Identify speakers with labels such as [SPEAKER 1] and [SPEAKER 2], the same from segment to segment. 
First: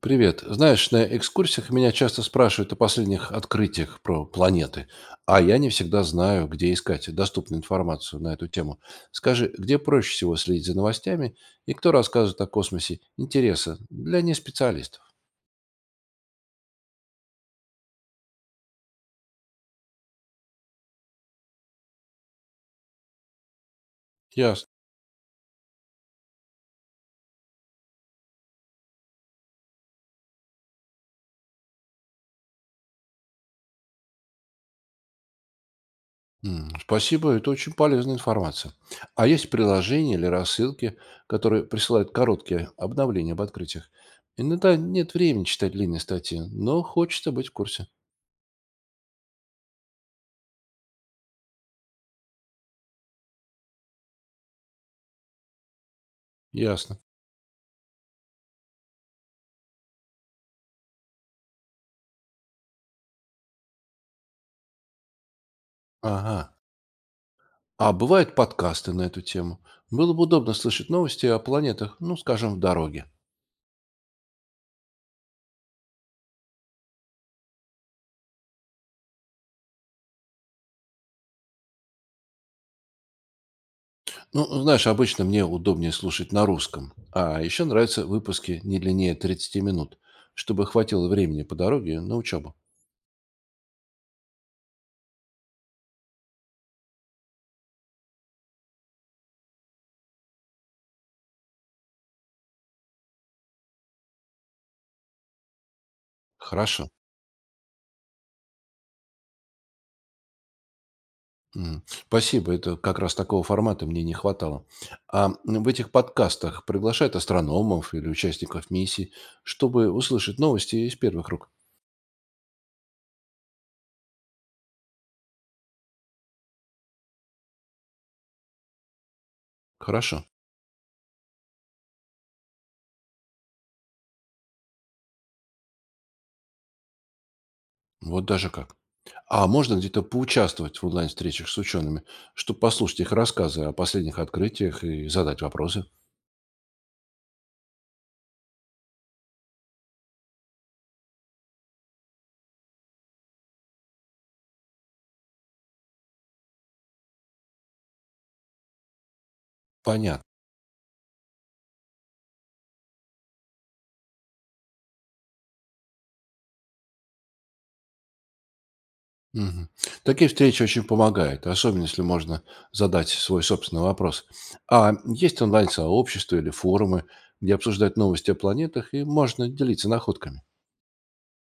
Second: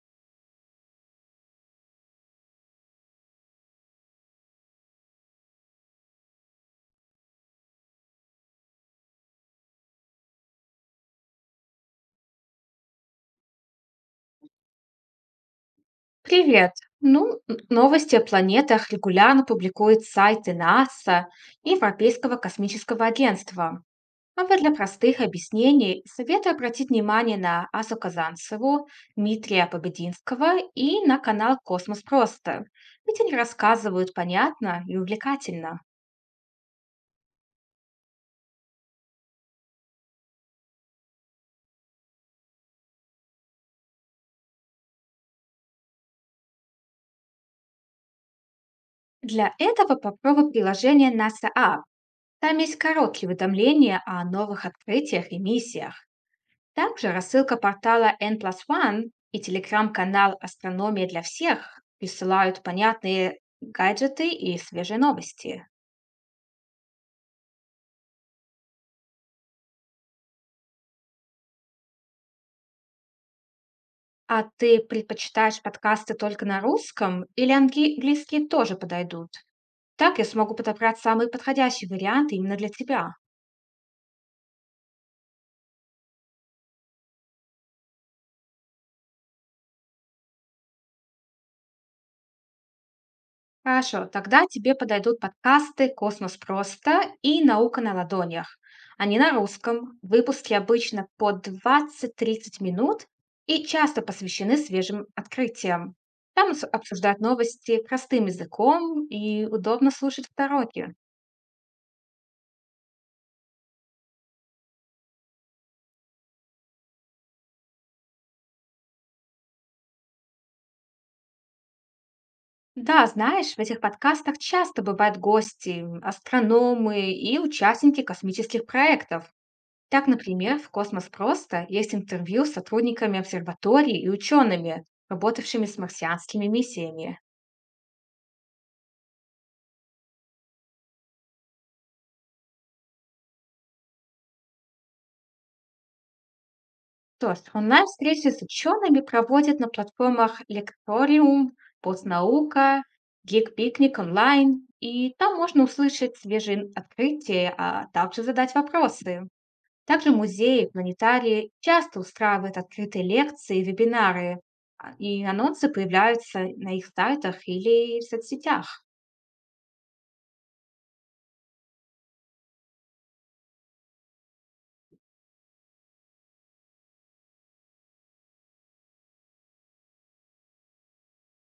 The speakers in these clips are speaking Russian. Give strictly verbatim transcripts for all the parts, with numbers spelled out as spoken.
[SPEAKER 1] Привет. Знаешь, на экскурсиях меня часто спрашивают о последних открытиях про планеты, а я не всегда знаю, где искать доступную информацию на эту тему. Скажи, где проще всего следить за новостями и кто рассказывает о космосе интереса для неспециалистов?
[SPEAKER 2] Привет! Ну, н- новости о планетах регулярно публикуют сайты НАСА и Европейского космического агентства. А вот
[SPEAKER 1] Ясно.
[SPEAKER 2] для простых объяснений советую обратить внимание на Асу Казанцеву, Дмитрия Побединского и на канал «Космос просто», ведь они рассказывают понятно и увлекательно.
[SPEAKER 1] М, Спасибо, это очень полезная информация. А есть приложения или рассылки, которые присылают короткие обновления об открытиях? Иногда нет времени читать длинные статьи, но хочется быть в курсе.
[SPEAKER 2] Для этого попробуй приложение N A S A App. Там есть короткие уведомления о новых открытиях и миссиях.
[SPEAKER 1] Ясно.
[SPEAKER 2] Также рассылка портала N plus One и телеграм-канал «Астрономия для всех» присылают понятные гаджеты и свежие новости.
[SPEAKER 1] Ага. А бывают подкасты на эту тему. Было бы удобно слышать новости о планетах, ну, скажем, в дороге.
[SPEAKER 2] А ты предпочитаешь подкасты только на русском или анги- английские тоже подойдут? Так я смогу подобрать самый подходящий вариант именно для тебя.
[SPEAKER 1] Ну, знаешь, обычно мне удобнее слушать на русском. А еще нравятся выпуски не длиннее тридцати минут, чтобы хватило времени по дороге на учебу.
[SPEAKER 2] Хорошо, тогда тебе подойдут подкасты «Космос просто» и «Наука на ладонях». Они на русском, выпуски обычно по двадцать тридцать минут и часто посвящены свежим открытиям. Там с-
[SPEAKER 1] Хорошо.
[SPEAKER 2] обсуждают новости простым языком, и удобно слушать в дороге.
[SPEAKER 1] М. Спасибо, это как раз такого формата мне не хватало. А м, в этих подкастах приглашают астрономов или участников миссий, чтобы услышать новости из первых рук.
[SPEAKER 2] Да, знаешь, в этих подкастах часто бывают гости, м, астрономы и участники космических проектов. Так,
[SPEAKER 1] Хорошо.
[SPEAKER 2] например, в «Космос просто» есть интервью с сотрудниками обсерватории и учеными, работавшими с марсианскими миссиями.
[SPEAKER 1] Вот даже как. А можно где-то поучаствовать в онлайн-встречах с учеными, чтобы послушать их рассказы о последних открытиях и задать вопросы?
[SPEAKER 2] То есть онлайн-встречи с учеными проводят на платформах Лекториум, Постнаука, Гик-Пикник онлайн, и там можно услышать свежие открытия, а также задать вопросы. Также
[SPEAKER 1] Понятно.
[SPEAKER 2] музеи, планетарии часто устраивают открытые лекции и вебинары, а, и анонсы появляются на их сайтах или в соцсетях.
[SPEAKER 1] Мгм. Такие встречи очень помогают, особенно если можно задать свой собственный вопрос. А есть онлайн-сообщества или форумы, где обсуждают новости о планетах и можно делиться находками?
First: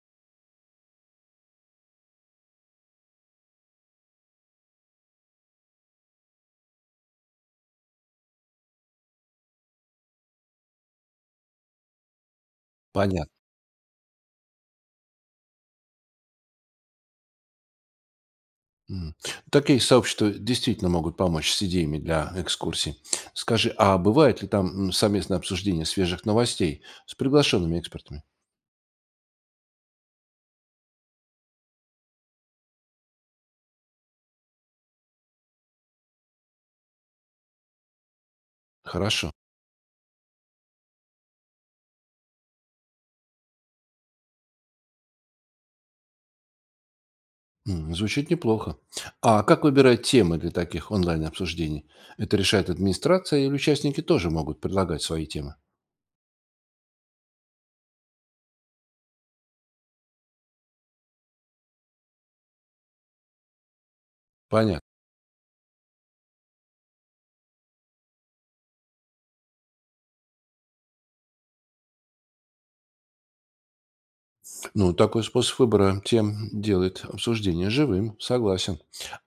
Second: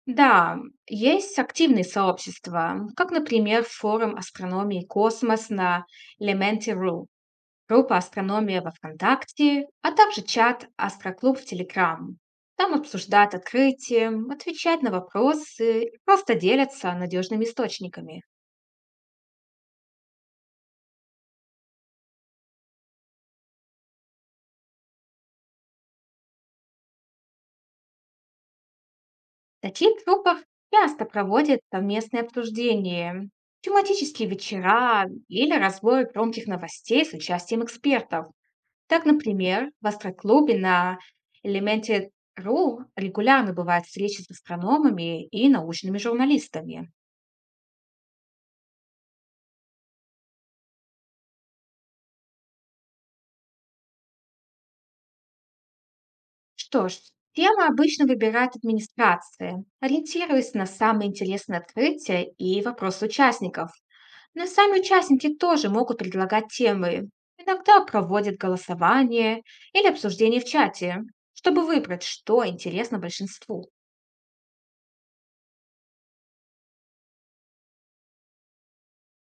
[SPEAKER 2] Да, есть активные сообщества, как, например, форум астрономии «Космос» на Elementi точка ру, группа «Астрономия» во ВКонтакте, а также чат «Астроклуб» в Телеграм. Там
[SPEAKER 1] Понятно.
[SPEAKER 2] обсуждают открытия, отвечают на вопросы и просто делятся надежными источниками.
[SPEAKER 1] Мгм. Такие сообщества действительно могут помочь с идеями для экскурсий. Скажи, а бывает ли там м, совместное обсуждение свежих новостей с приглашенными экспертами?
[SPEAKER 2] В таких группах часто проводят совместные обсуждения, тематические вечера или разборы громких новостей с участием экспертов. Так,
[SPEAKER 1] Хорошо.
[SPEAKER 2] например, в астроклубе на элементе Ру регулярно бывают встречи с астрономами и научными журналистами.
[SPEAKER 1] М, Звучит неплохо. А как выбирать темы для таких онлайн-обсуждений? Это решает администрация или участники тоже могут предлагать свои темы?
[SPEAKER 2] Что ж, темы обычно выбирает администрация, ориентируясь на самые интересные открытия и вопросы участников. Но и сами
[SPEAKER 1] Понятно.
[SPEAKER 2] участники тоже могут предлагать темы. Иногда проводят голосование или обсуждение в чате, чтобы выбрать, что интересно большинству.
[SPEAKER 1] Ну, такой способ выбора тем делает обсуждение живым, согласен.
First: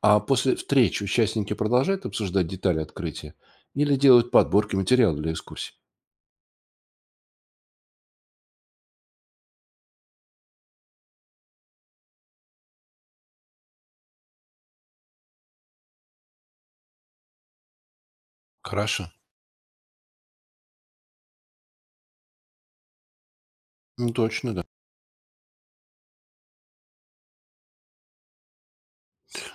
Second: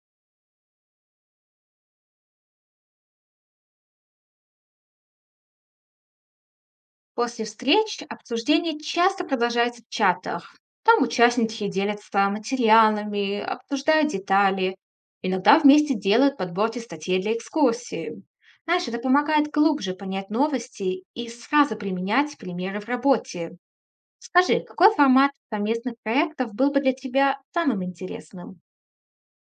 [SPEAKER 1] А после встреч участники продолжают обсуждать детали открытия или делают подборки материала для экскурсий?
[SPEAKER 2] После встреч обсуждение часто продолжается в чатах. Там участники делятся материалами, обсуждают детали, иногда вместе делают подборки статей для экскурсии. Знаешь, это
[SPEAKER 1] Хорошо.
[SPEAKER 2] помогает глубже понять новости и сразу применять примеры в работе.
[SPEAKER 1] Ну, точно,
[SPEAKER 2] Скажи,
[SPEAKER 1] да.
[SPEAKER 2] какой формат совместных проектов был бы для тебя самым интересным?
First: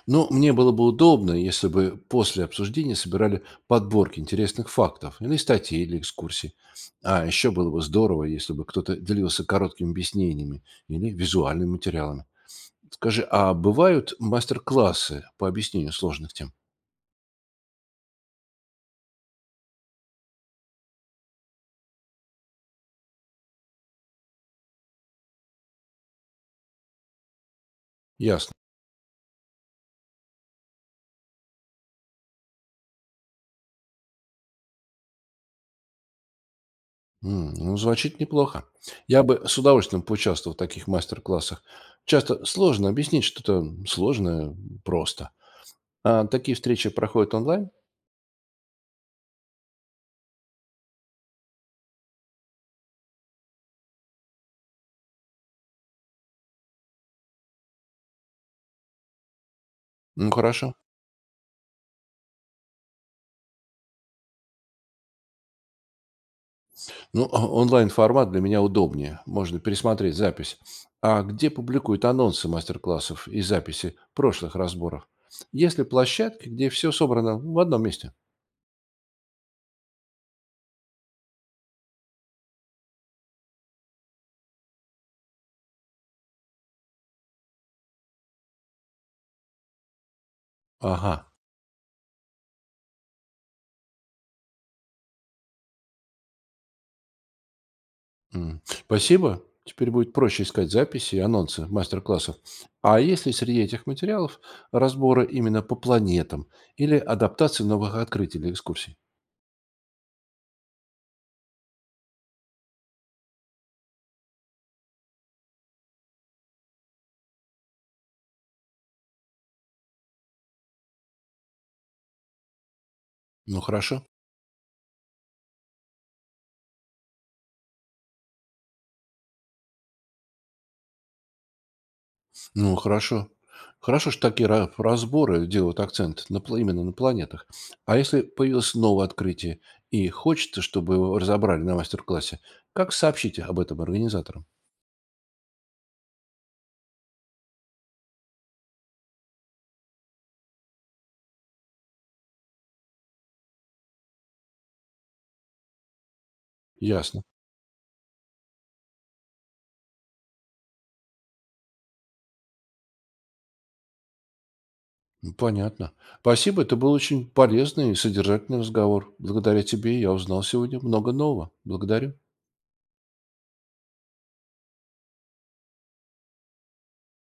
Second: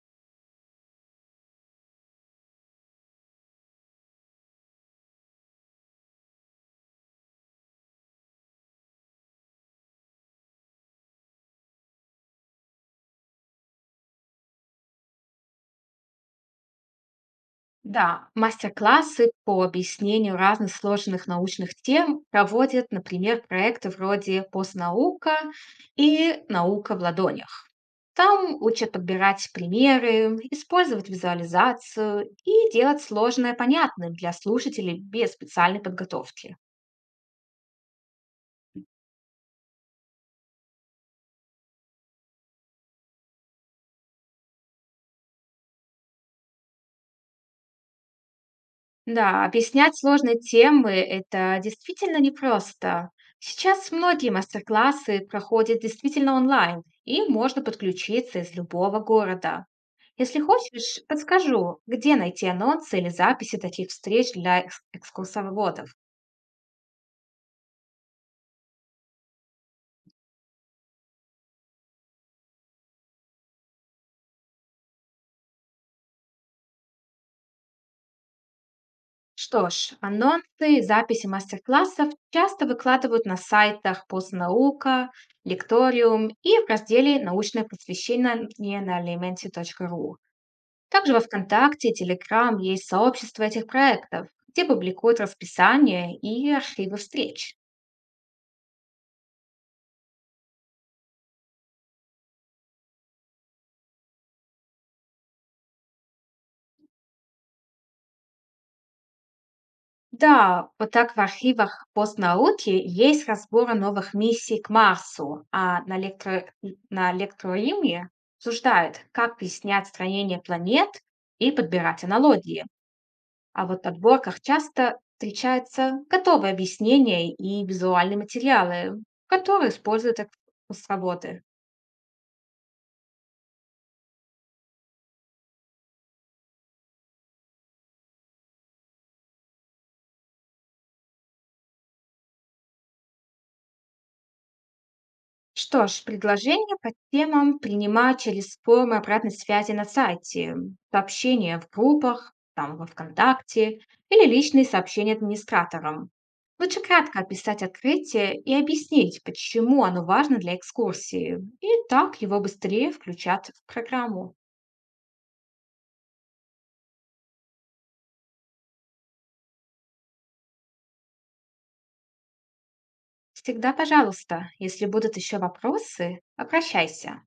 [SPEAKER 1] Но мне было бы удобно, если бы после обсуждения собирали подборки интересных фактов, или статей, или экскурсий. А еще было бы здорово, если бы кто-то делился короткими объяснениями или визуальными материалами. Скажи, а бывают мастер-классы по объяснению сложных тем?
[SPEAKER 2] Да, мастер-классы по объяснению разных сложных научных тем проводят, например, проекты вроде «Постнаука» и «Наука в ладонях».
[SPEAKER 1] Ясно.
[SPEAKER 2] Там учат подбирать примеры, использовать визуализацию и делать сложное понятным для слушателей без специальной подготовки.
[SPEAKER 1] М, Ну, звучит неплохо. Я бы с удовольствием поучаствовал в таких мастер-классах. Часто сложно объяснить что-то сложное просто. А такие встречи проходят онлайн?
[SPEAKER 2] Да, объяснять сложные темы – это действительно непросто. Сейчас многие мастер-классы проходят действительно онлайн, и можно подключиться из любого города.
[SPEAKER 1] Ну,
[SPEAKER 2] Если
[SPEAKER 1] хорошо.
[SPEAKER 2] хочешь, подскажу, где найти анонсы или записи таких встреч для экс- экскурсоводов.
[SPEAKER 1] Ну, о- онлайн-формат для меня удобнее. Можно пересмотреть запись. А где публикуют анонсы мастер-классов и записи прошлых разборов? Есть ли площадки, где все собрано в одном месте?
[SPEAKER 2] Что ж, анонсы и записи мастер-классов часто выкладывают на сайтах «Постнаука», «Лекториум» и в разделе «Научное просвещение» на elementy точка ру. Также
[SPEAKER 1] Ага.
[SPEAKER 2] во ВКонтакте и Телеграм есть сообщество этих проектов, где публикуют расписание и архивы встреч.
[SPEAKER 1] М. Спасибо. Теперь будет проще искать записи и анонсы мастер-классов. А если среди этих материалов разборы именно по планетам или адаптации новых открытий для экскурсий?
[SPEAKER 2] Да, вот так в архивах постнауки есть разборы новых миссий к Марсу, а на, электро... на электроиме обсуждают, как объяснять строение планет и подбирать аналогии.
[SPEAKER 1] Ну,
[SPEAKER 2] А вот в
[SPEAKER 1] хорошо.
[SPEAKER 2] подборках часто встречаются готовые объяснения и визуальные материалы, которые используют эк- с работы.
[SPEAKER 1] Ну, хорошо. Хорошо, что такие ра- разборы делают акцент на, пла- именно на планетах. А если появилось новое открытие и хочется, чтобы его разобрали на мастер-классе, как сообщите об этом организаторам?
[SPEAKER 2] Что ж, предложения по темам принимаю через формы обратной связи на сайте, сообщения в группах, там во ВКонтакте или личные сообщения администраторам. Лучше кратко
[SPEAKER 1] Ясно.
[SPEAKER 2] описать открытие и объяснить, почему оно важно для экскурсии, и так его быстрее включат в программу.
[SPEAKER 1] Ну, понятно. Спасибо, это был очень полезный и содержательный разговор. Благодаря тебе я узнал сегодня много нового. Благодарю.
[SPEAKER 2] Всегда, пожалуйста, если будут еще вопросы, обращайся.